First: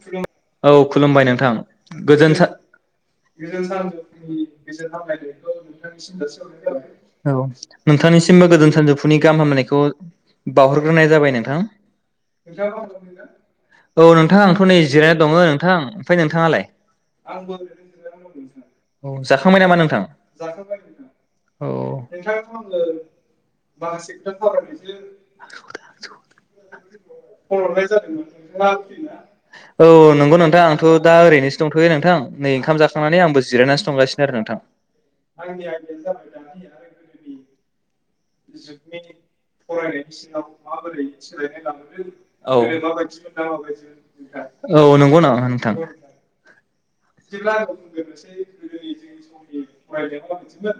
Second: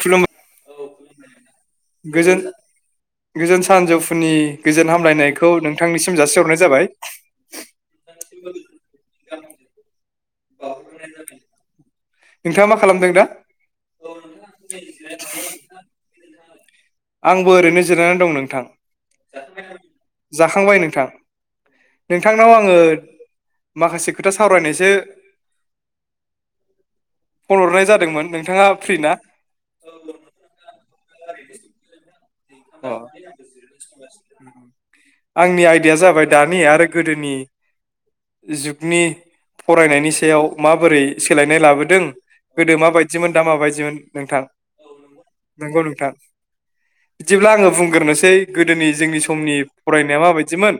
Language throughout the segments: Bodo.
खुलुमबाय औ खुलुमबाय नोंथां औ गोजोन गोजोन सानजौफुनि गोजोन हामलायनायखौ नोंथांनिसिम जासिहरनाय जाबाय नोंथांनिसिमबो गोजोन सानजौफुनि गाहाम हामलनायखौ बाउहरग्रोनाय जाबाय नोंथां नोंथाङा मा खालामदों दा औ नोंथां आंथ' नै जिरायना दङो नोंथां ओमफ्राय नोंथाङा नोंथाङालाय आंबो ओरैनो जिरायनानै दं नोंथां जाखांबाय नामा नोंथां जाखांबाय नोंथां नोंथांनाव आङो माखासे खोथा सावरायनायसो फन हरनाय जादोंमोन नोंथाङा फ्रि ना [unintelligible] औ नंगौ नोंथां आंथ' दा ओरैनोसो दंथ'यो दे नोंथां नै ओंखाम अ जाखांनानै आंबो जिरायनासो दंगासिनो आरो नोंथां आंनि आयदाया जाबाय दानि आरो गोदोनि जुगनि फरायनायनि सायाव माबोरै सोलायनाय लाबोदों गोदो माबायदिमोन माबायदिमोना आरो दा माबायदिमोन नोंथां माबायदि औ नंगौ नामा नोंथां बिदिब्ला आङो बुंगोरनोसै गोदोनि जोंनि समनि फरायनाया माबायदिमोन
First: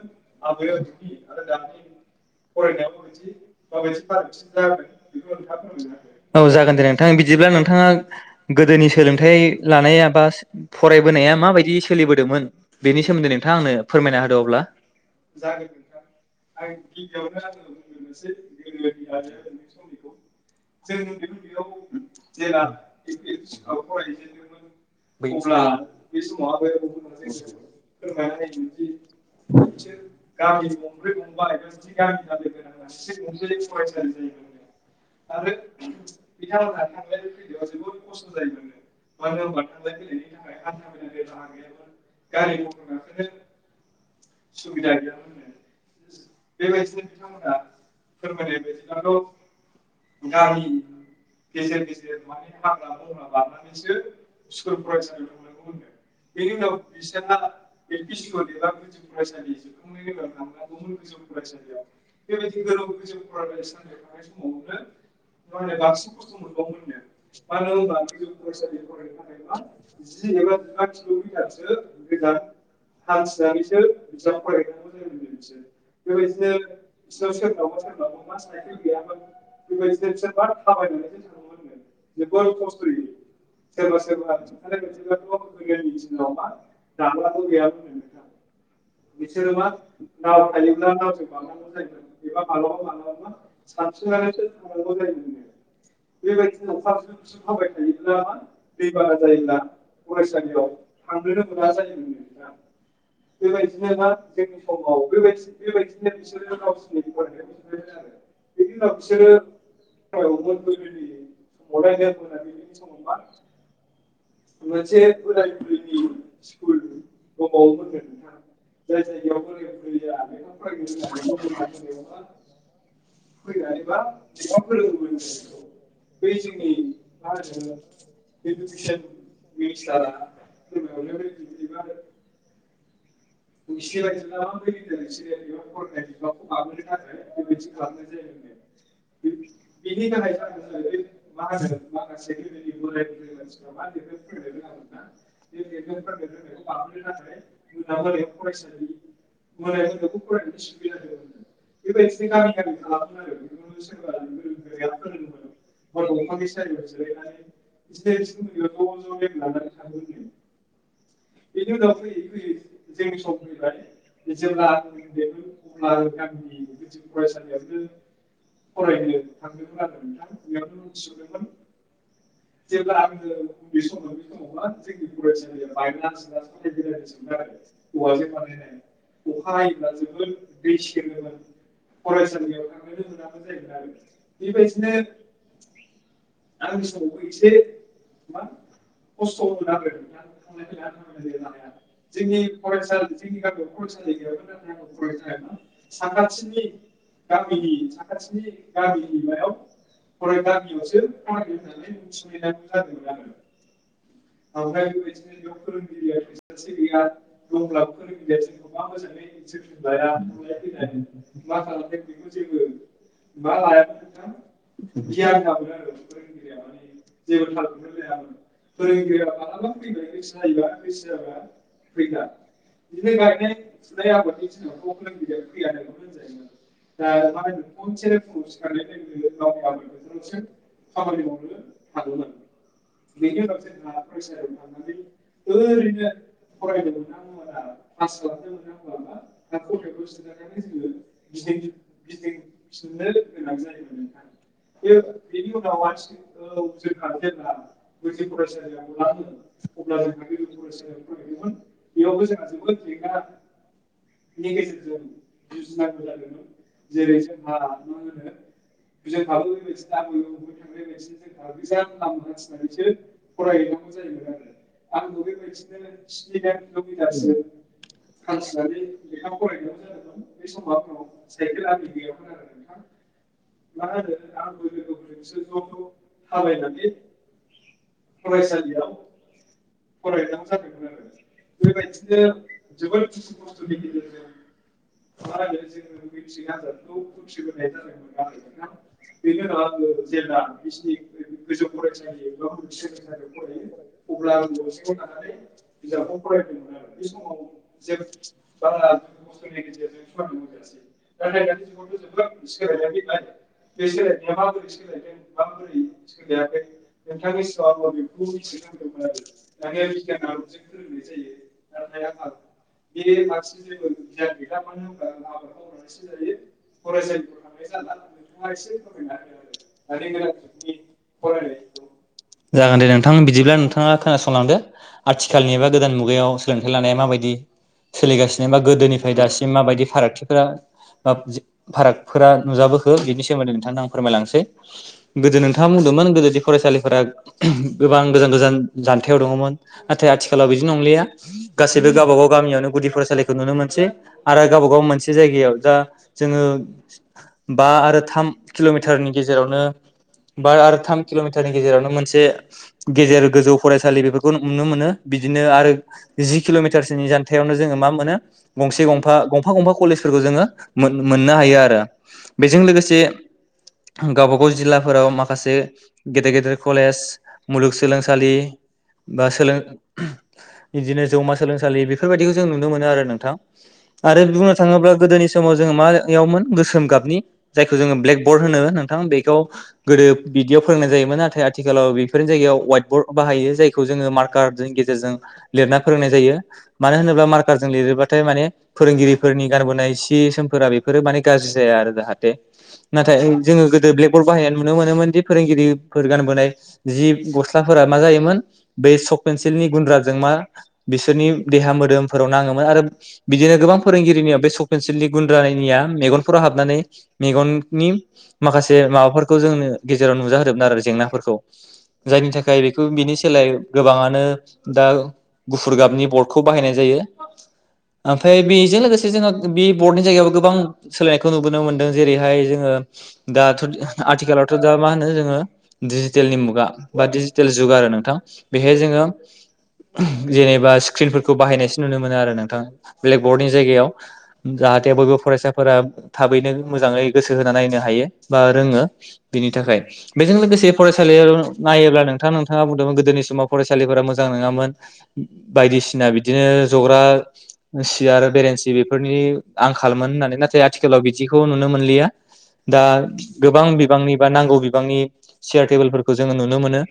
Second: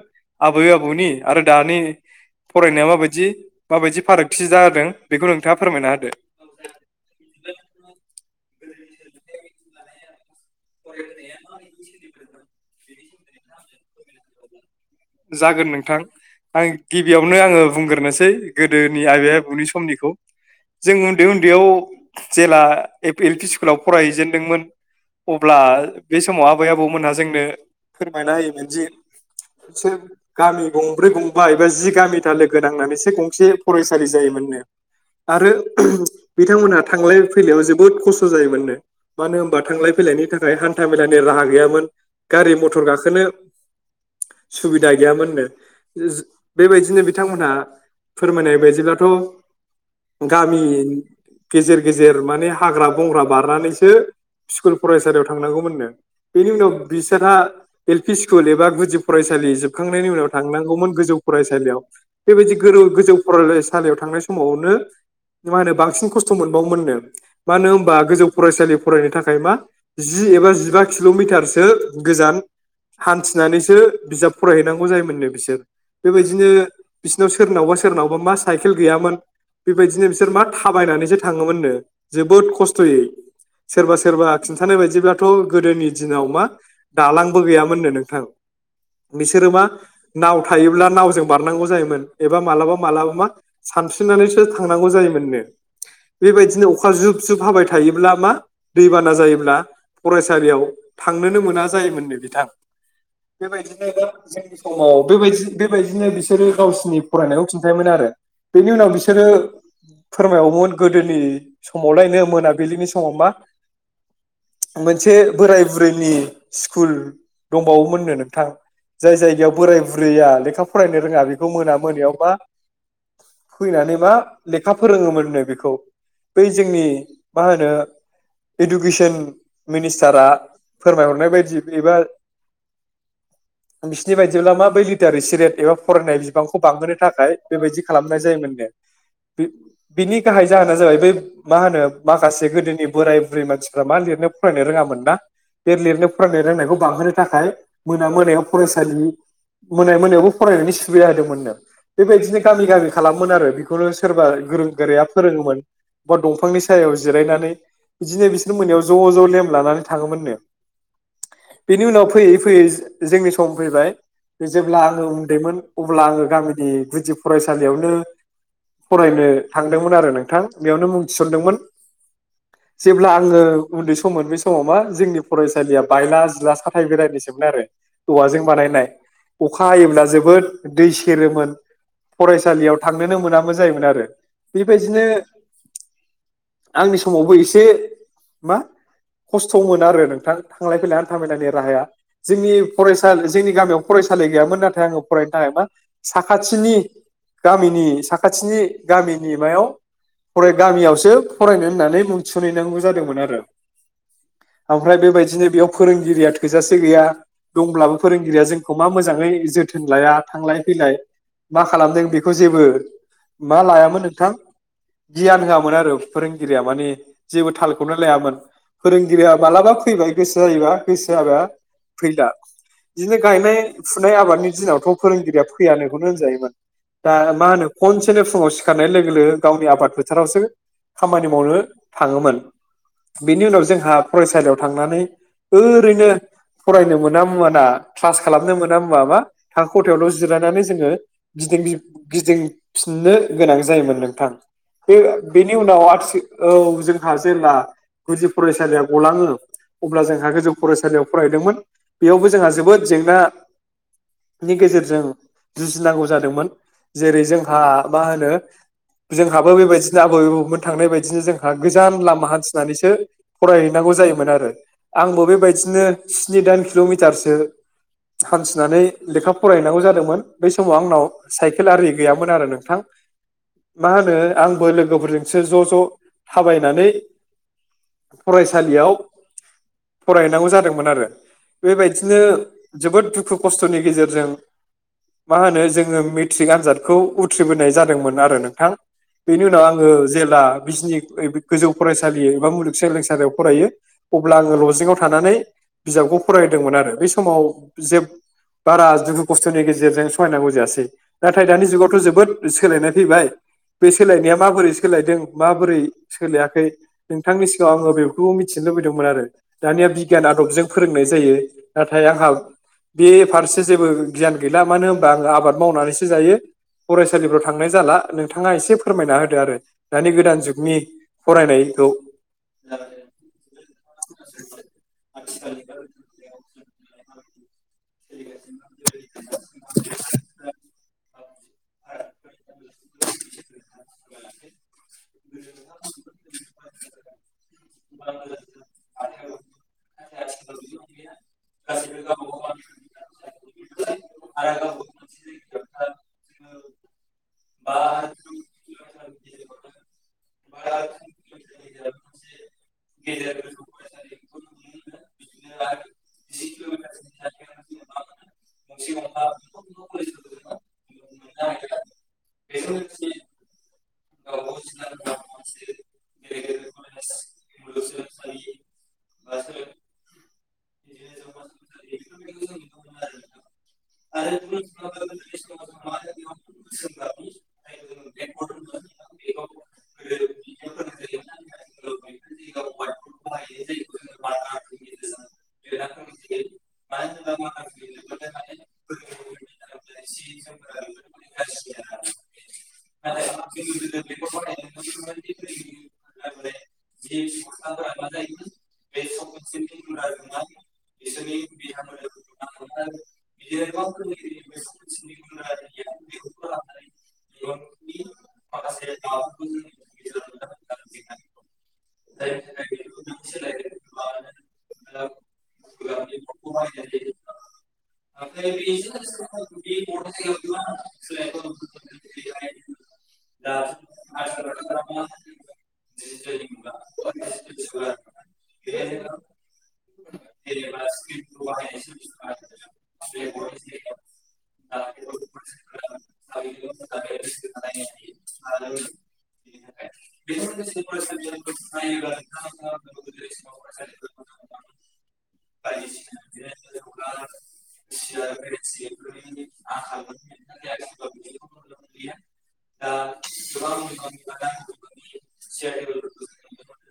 आबै आबौनि आरो दानि [unintelligible] फरायनाया माबायदि माबायदि फारागथि जादों बेखौ नोंथाङा फोरमायना होदो औ जागोन दे नोंथां बिदिब्ला नोंथाङा गोदोनि सोलोंथाइ लानायाबा फरायबोनाया माबायदि सोलिबोदोंमोन बेनि स सोमोन्दै नोंथाङा आंनो फोरमायना होदो अब्ला जागोन नोंथां आं गिबियावनो आङो बुंगोरनोसै गोदोनि आबै आबौनि समनिखौ जों उन्दै उन्दैयाव जेला एल पि स्कुलाव फरायहैजेनदोंमोन अब्ला बे समाव आबै आबौमोनहा जोंनो फोरमायना होयोमोन दि से गामि गंब्रै गंबा एबा जि गामिथा लोगो नांनानैसो गंसे फरायसालि जायोमोननो आरो बिथांमोनहा थांलाय फैलायाव जोबोद खस्थ' जायोमोननो मानो होनबा थांलाय फैलायनि थाखाय हान्था मेलानि राहा गैयामोन गारि मथर गाखोनो सुबिदा गैयामोननो जो बेबायदिनो बिथांमोनहा फोरमायनाय बायदिब्लाथ' गामि गेजेर गेजेर माने हाग्रा बंग्रा बारनानैसो स्कुल फरायसालियाव थांनांगौमोननो बेनि उनाव बिसोरहा एल पि स्कुल एबा गुदि फरायसालि जोबखांनायनि उनाव थांनांगौमोन गोजौ फरायसालियाव बेबायदि गोजौ फरायसालियाव थांनाय समावनो मा होनो बांसिन खस्थ' मोनबावोमोननो मानो होमबा गोजौ फरायसालि फरायनो थाखाय मा जि एबा जिबा किल'मिटारसो गोजान हान्थिनानैसो बिजाब फरायहैनांगौ जायोमोननो बिसोर बेबायदिनो बिसोरनाव सोरनावबा सोरनावबा मा साइकेल गैयामोन बेबायदिनो बिसोर मा थाबायनानैसो थाङोमोननो जोबोद खस्थ'यै सोरबा सोरबा खिन्थानाय बायदिब्लाथ' गोदोनि दिनाव मा दालांबो गैयामोननो नोंथां बिसोरो मा नाव थायोब्ला नावजों बारनांगौ जायोमोन एबा मालाबा मालाबा मा सानस्रिनानैसो थांनांगौ जायोमोननो बेबायदिनो अखा जुब जुब हाबाय थायोब्ला मा दैबाना जायोब्ला फरायसालियाव थांनोनो मोना जायोमोननो बिथां [inaudible] फोरमायबवोमोन गोदोनि समावलायनो मोनाबिलिनि समाव मा मोनसे बोराय बुरैनि स्कुल दंबावोमोननो नों थां जाय जायगायाव बोराय बुरैया लेखा फरायनो रोङा बेखौ मोना मोनायाव मा फैनानै मा लेखा फोरोङोमोननो बेखौ बै जोंनि मा होनो इडुकेसन मिनिस्टारा फोरमायहरनाय बायदिबो एबा नोंसिनि बायदिब्ला मा बै लिटार स रेट एबा फरायनाय बिबांखौ बांहोनो थाखाय बेबायदि खालामनाय जायोमोननो बिनि गाहाय जाहोना जाबाय बै मा होनो माखासे गोदोनि बोराय बुरै मानसिफ्रा मा लिरनो फरायनो रोङामोन ना बे लिरनो फरायनो रोंनायखौ बांहोनो थाखाय मोना मोना फरायसालि मोनाय मोनायावबो फरायनायनि सुबिदा होदोंमोननो बेबायदिनो गामि गामि खालामोन आरो बेखौनो सोरबा गोरों गोराया फोरोङोमोन बा दंफांनि सायाव जिरायनानै बिदिनो बिसोर मोनायाव ज' ज' लेम लानानै थाङोमोननो बेनि उनाव फैयै फैयै जोंनि सम फैबाय जेब्ला आङो उन्दैमोन अब्ला आङो गामिनि गुदि फरायसालियावनो फरायनो थांदोंमोन आरो नोंथां बेयावनो मुं थिसनदोंमोन जेब्ला आङो उन्दै सममोन बे समाव मा जोंनि फरायसालिया बायला जिला साथाय बेरायनिसोमोन आरो औवाजों बानायनाय अखा हायोब्ला जोबोद दै सेरोमोन फरायसालियाव थांनोनो मोनामोन जायोमोन आरो बेबायदिनो आंनि समावबो एसे मा खस्थ'मोन आरो नोंथां थांलाय फैलाय थामायनायनि राहाया जोंनि फरायसालि जोंनि गामियाव फरायसालि गैयामोन नाथाय आङो फरायनो थाखाय मा साखाथिनि गामिनि साखाथिनि गामिनि मायाव फराय गामियावसो फरायनो होननानै मुं थिहैनांगौ जादोंमोन आरो ओमफ्राय बेबायदिनो बेयाव फोरोंगिरिया थोजासे गैया दंब्लाबो फोरोंगिरिया जोंखौ मा मोजाङै जोथोन लाया थांलाय फैलाय मा खालामदों बेखौ जेबो मा लायामोन नोंथां गियान होआमोन आरो फोरोंगिरिया माने जेबो थालखौनो लायामोन फोरोंगिरिया मालाबा फैबाय गोसो जायोबा गोसोआाबाया फैला इदिनो गायनाय फुनाय आबादनि दिनावथ' फोरोंगिरिया फैय नखौनो होनजायोमोन दा मा होनो खनसेनो फुङाव सिखारनाय लोगो लोगो गावनि आबाद फोथारावसो खामानि मावनो थाङोमोन बेनि उनाव जोंहा फरायसालियाव थांनानै ओरैनो फरायनो मोन मोना क्लास खालामनो मोना म मा थाखो खथायावल' जिरायनानै जोङो गिदि गिदिंफिननो गोनां जायोमोन नोंथां बे बेनि उनाव आथि औ जोंहा जेब्ला गुदि फरायसालिया गलाङो अब्ला जोंहा गोजौ फरायसालियाव फरायदोंमोन बेयावबो जोंहा जोबोद जेंनानि गेजेरजों जुजिनांगौ जादोंमोन जेरै जोंहा मा होनो जोंहाबो बेबायदिनो आबै आबौमोन थांनाय बायदिनो जोंहा गोजान लामा हान्थिनानैसो फरायहैनांगौ जायोमोन आरो आंबो बेबायदिनो स्नि दानि किल'मिटारसो हान्थिनानै लेखा फरायनांगौ जादोंमोन बै समाव आंनाव साइकेल आरि गैयामोन आरो नोंथां मा होनो आंबो लोगोफोरजोंसो ज' ज' थाबायनानै फरायसालियाव फरायहैनांगौ जादोंमोन आरो बेबायदिनो जोबोद दुखु खस्थ'नि गेजेरजों मा होनो जोङो मेट्रिक आनजादखौ उथ्रिबोनाय जादोंमोन आरो नोंथां बेनि उनाव आङो जेब्ला बिजनि गोजौ फरायसालि एबा मुलुग सोलोंसालियाव फरायो अब्ला आङो लजिंआव थानानै बिजाबखौ फरायदोंमोन आरो बे समाव जे बारा दुखु खस्थ'नि गेजेरजों सहायनांगौ जायासै नाथाय दानि जुगावथ' जोबोद सोलायनाय फैबाय बे सोलायनाया माबोरै सोलायदों माबोरै सोलायाखै नोंथांनि सिगाङाव आङो बेखौबो मिथिनो लुबैदोंमोन आरो दानिया बिगियान आदबजों फोरोंनाय जायो नाथाय आंहा बे फारसे जेबो गियान गैला मानो होनबा आङो आबाद मावनानैसो जायो फरायसालिफ्राव थांनाय जाला नोंथाङा एसे फोरमायना होदो आरो दानि गोदान जुगनि फरायनायखौ जागोन दे नोंथां बिदिब्ला नोंथाङा खोनासंलांदो आथिखालनि एबा गोदान मुगायाव सोलोंथाइ लानाया माबायदि सोलिगासिनो बा गोदोनिफ्राय दासिम माबायदि फारागथिफोरा फारागफोरा नुजाबोखो बिनि सोमोन्दै नोंथांनो आं फोरमायलांसै गोदो नोंथाङा बुंदोंमोन गोदो दि फरायसालिफोरा गोबां गोजान गोजान जानथायाव दङमोन नाथाय आथि खालाव बिदि नंलिया गासैबो गावबा गाव गामियावनो गुदि फरायसालिखौ नुनो मोनसै आरो गावबा गाव मोनसे जायगायाव दा जोङो बा आरो थाम किल'मिटारनि गेजेरावनो बा आरो थाम किल'मिटारनि गेजेरावनो मोनसे गेजेर गोजौ फरायसालि बेफोरखौ नुनो मोनो बिदिनो आरो जि किल'मिटारसोनि जान्थायावनो जोङो मा मोनो गंसे गंफा गंफा गंफा कलेजफोरखौ जोङो मोननो हायो आरो बेजों लोगोसे गावबा गाव जिल्लाफोराव माखासे गेदेर गेदेर कलेज मुलुगसोलोंसालि बा सोलों बिदिनो जौमा सोलोंसालि बेफोरबायदिखौ जों नुनो मोनो आरो नोंथां आरो बुंनो थाङोब्ला गोदोनि समाव जोङो मायावमोन गोसोम गाबनि जायखौ जोङो ब्लेक बर्ड होनो नोंथां बेखौ गोदो बिदियाव फोरोंनाय जायोमोन नाथाय आथिखालाव बेफोरनि जायगायाव हाइट बर्ड बाहायो जायखौ जोङो मार्कारजों गेजेर फोरोंनाय जायो मानो होनोब मारकार लिरोबाथाय माने फोरोंगिरिफोरनि गानबोनाय सि सोमफोरा बेफोरो मान गाज्रि जाया आरो जाहाथे नाथाय जोङो गोदो ब्लेकबरद बाहायनाय नुनो मोनोमोन दि फोरोंगिरिफोर गानबोनाय जि गस्लाफोरा मा जायोमोन बै सक सिलनि गुन्द्राजों मा बिसोरनि देहा मोदोमफोराव नाङोमोन आरो बिदिनो गोबां फोरोंगिरिनियाव बे पेेनसिलनि गुन्द्रानिया मेगनफोराव हाबनानै मेगननि माखासे माबाफोरखौ जोंनो गेजेराव नुजााहोदोंमोन आरो जेंनाफोरखौ जायनि थाखाय बेखौ बिनि सोलाय गोबाङानो दा गुफुर गाबनि बर्डखौ बाहायनाय जायो ओमफ्राय बेजों लोगोसे जोंनो बे बर्डनि जायगायावबो गोबां सोलायनायखौ नुबोनो मोनदों जेरैहाय जोङो दाथ' आथिखालावथ' दा मा होनो जोङो डिजिटेलनि मुगा बा डिजिटेल जुग आरो नोंथां बेहाय जोङो जेनेबा स्क्रिनफोरखौ बाहायनायसो नुनो मोनो आरो नोंथाङा ब्लेकबर्डनि जायगायाव जाहाथे बयबो फरायसाफोरा थाबैनो मोजाङै गोसो होना नायनो हायो बा रोङो बिनि थाखाय बेजों लोगोसे फरायसालियाव नायोब्ला नोंथाङा नोंथाङा बुंदोंमोन गोदोनि समाव फरायसालिफोरा मोजां मोजां नङामोन बायदिसिना बिदिनो जग्रा सियार बेरेन्सि बेफोरनि आंखालमोन होननानै नाथाय आथिखालाव बिदिखौ नुनो मोनलिया दा गोबां बिबांनि बा नांगौ बिबांनि सियार टेबोलफोरखौ जोङो नुनो मोनो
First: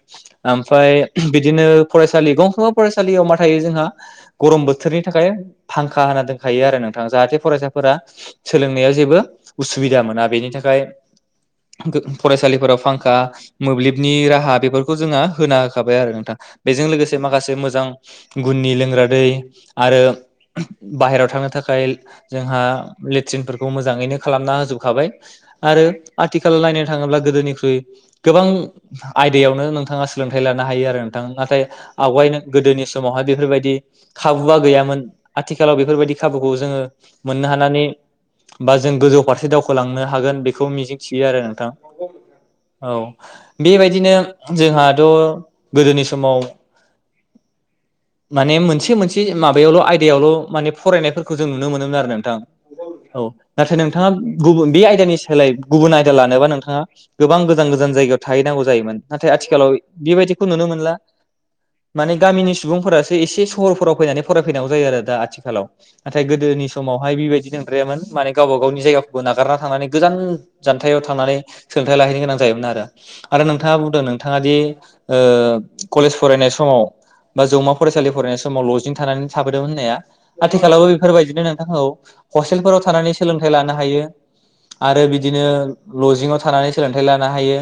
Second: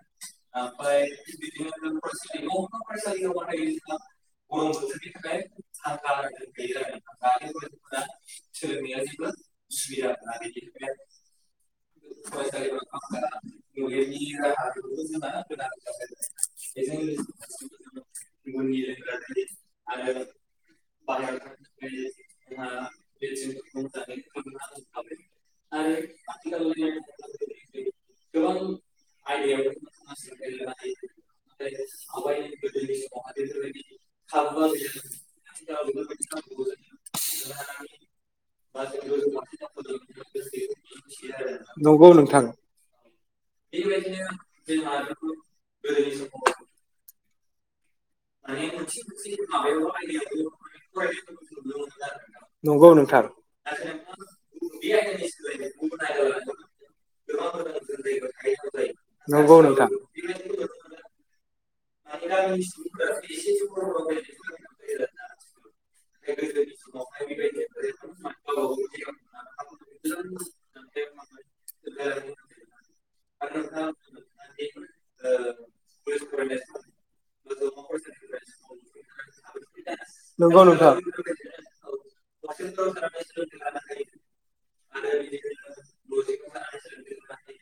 ओमफ्राय बिदिनो फरायसालि गंफ्रोमबो फरायसालियाव मा थायो जोंहा गरम बोथोरनि थाखाय फांखा होना दोनखायो आरो नोंथां जाहाथे फरायसाफोरा सोलोंनायाव जेबो उसुबिदा मोना बेनि थाखाय फरायसालिफोराव फांखा मोब्लिबनि राहा बेफोरखौ जोंहा होना होखाबाय आरो नोंथां बेजों लोगोसे माखासे मोजां गुननि लोंग्रा दै आरो बाहेरायाव थांनो थाखाय जोंहा लेट्रिनफोरखौ मोजाङैनो खालामना होजोबखाबाय आरो आथिखालाव नायनो थाङोब्ला गोदोनिख्रुइ गोबां आयदायावनो नोंथाङा सोलोंथाइ लानो हायो आरो नोंथां नाथाय आवगायनो गोदोनि समावहाय बेफोरबायदि खाबुआ गैयामोन आथिखालाव बेफोरबायदि खाबुखौ जोङो मोननो हानानै बा जों गोजौ फारसे दावखोलांनो हागोन बेखौ मिजिं थियो आरो आ नंगौ नोंथां बेबायदिनो जोंहाथ' गोदोनि सम समाव माने मोनसे मोनसे माबायावल' आयदायावल' माने फरायनायफोरखौ जों नुनो मोनोमोन आरो नोंथां नंगौ नोंथां औ नाथाय नोंथाङा गुबुन बे आयदानि सोलाय गुबुन आयदा लानोबा नोंथाङा गोबां गोजान गोजान जायगायाव थाहैनांगौ जायोमोन नाथाय नंगौ आथिखालाव नोंथां बेबायदिखौ नुनो मोनला माने गामिनि सुबुंफोरासो एसे सहरफोराव फैनानै फरायफैनांगौ जायो आरो दा आथिखालाव नाथाय गोदोनि समावहाय बेबायदि नंद्रायामोन माने गावबा गावनि जायगाखौबो नागारना थांनानै गोजान जानथायाव थांनानै सोलोंथाइ लाहैनो गोनां जायोमोन आरो आरो नोंथाङा बुंदों नोंथाङा दि कलेज फरायनाय सम बा जौमा फरायसालि फरायनाय समाव लजिं थानानै थाबोदोंमोन होननाया नंगौ आथिखालावबो नोंथां बेफोरबायदिनो नोंथांखौ हस्टेलफोराव थानानै सोलोंथाइ लानो हायो आरो बिदिनो लजिंआव थानानै सोलोंथाइ लानो हायो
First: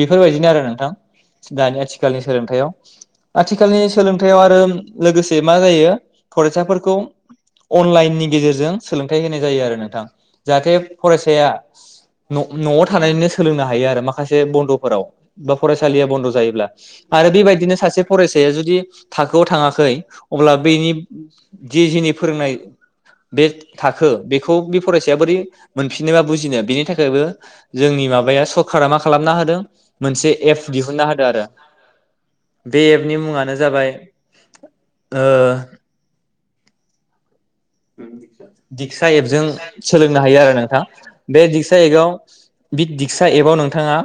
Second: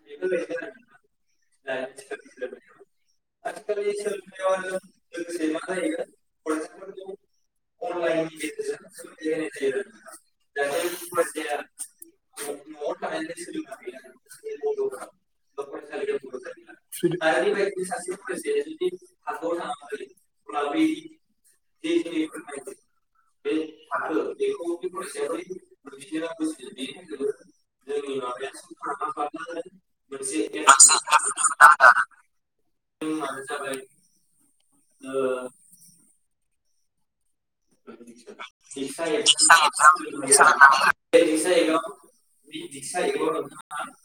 बेफोरबायदिनो आरो नोंथां आथिखालनि आथिखालनि सोलोंथायाइयाव आरो लोगोसे मा जायो फरायसाफोरखौ अनलाइननि गेजेरजों सोलोंथायाइ होनाय जायो आरो नोंथां जाहाथे फरायसाया न'आव थानानैनो सोलोंनो हायो आरो माखासे बन्द'फोराव बा फरायसालिया बन्द' आरो बेबायदिनो सासे फरायसाया जुदि थाखोआव थाङाखै अब्ला बेनि ज जनि फोरोंनाय बे थाखो बेखौ बे फरायसाया बोरै मोनफिनोबा बुजिनो बेनि थाखायबो जोंनि माबाया सरकारा मा खालामनो हादों मोनसे एप दिहुननो हादों बे एपनि मुङानो जाबाय दिक्सा एपजों सोलोंनो हायो आरो नोंथाङा बे दिक्सा एपआव बे दिक्सा एपआव नोंथाङा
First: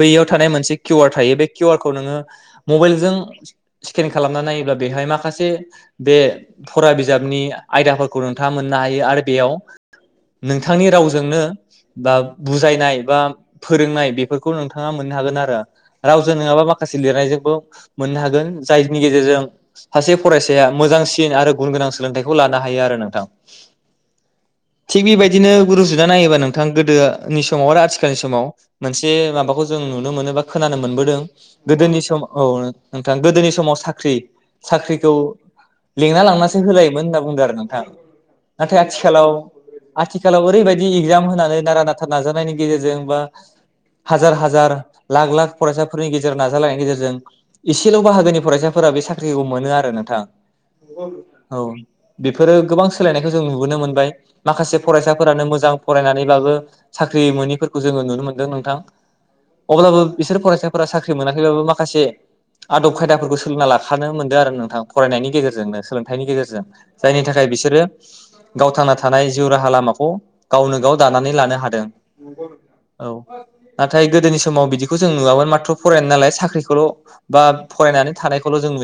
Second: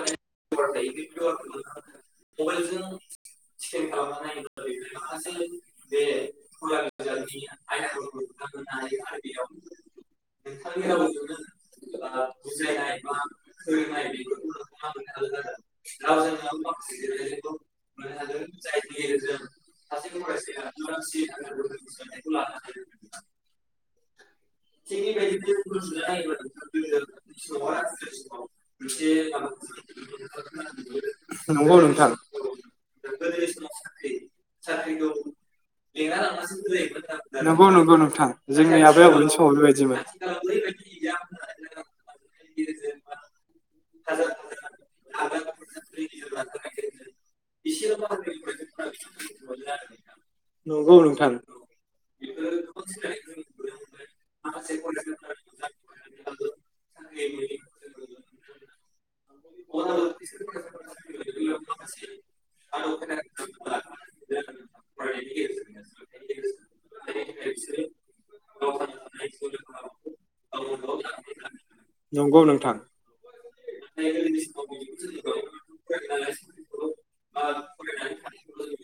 बैयाव थानाय मोनसे किउवार थायो बे किउवारखौ नोङो मबाइलजों स्केन खालामना नायोब्ला बेहाय माखासे बे फरा बिजाब बिजाबनि आयदाफोरखौ नोंथाङा मोननो हायो आरो बेयाव नोंथांनि रावजोंनो बा बुजायनाय बा फोरोंनाय बेफोरखौ नोंथाङा मोननो हागोन आरो रावजों नङाबा माखासे लिरनायजोंबो मोननो हागोन जायनि गेजेरजों सासे फरायसाया मोजांसिन आरो गुन गोन सोलोंथाइखौ लानो हायो आरो नोंथां थिग बेबायदिनो रुजुना नायोबा नोंथां गोदोनि समाव आरो आथिखालनि समाव मोनसे माबाखौ जों नुनो मोनो बा खोनानो मोनबोदों नंगौ गोदोनि नोंथां समाव औ नोंथां गोदोनि समाव साख्रि साख्रिखौ लेंना लांनासो होलायोमोन होनना बुंदों आरो नंगौ नोंथां नंगौ जोंनि नाथाय आबै आथिखालाव आबौनि समाव बेबायदिमोन आथिखालाव ओरैबायदि एगजाम होनानै नारा नाथा नाजानायनि गेजेरजों बा हाजार हाजार लाख लाख फरायसाफोरनि गेजेराव नाजालायनायनि गेजेरजों एसेल' बाहागोनि फरायसाफोरा बे साख्रिखौ मोनो आरो नोंथां नंगौ नोंथां औ बेफोरो गोबां सोलायनायखौ जों नुबोनो मोनबाय माखासे फरायसाफोरानो मोजां फरायनानैबाबो साख्रि मोनिफोरखौ जोङो नुनो मोनदों नोंथां अब्लाबो बिसोर फरायसाफोरा साख्रगेजेरजोंबाबो माखासे आदब खायदाफोरखौ सोलोंना लाखानो मोनदों आरो नोंथां फरायनायनि गेजेरजोंनो सोलोंथाइनि गेजेरजों जायनि थाखाय बिसोरो गावथांना थानाय जिउ राहा लामाखौ गावनो गाव दानानै लानो हादों नंगौ नोंथां औ नाथाय गोदोनि समाव बिदिखौ जों नुवामोन माथ्र' फरायनाय नालाय साख्रिखौल' बा फरायनानै थानायखौल' जों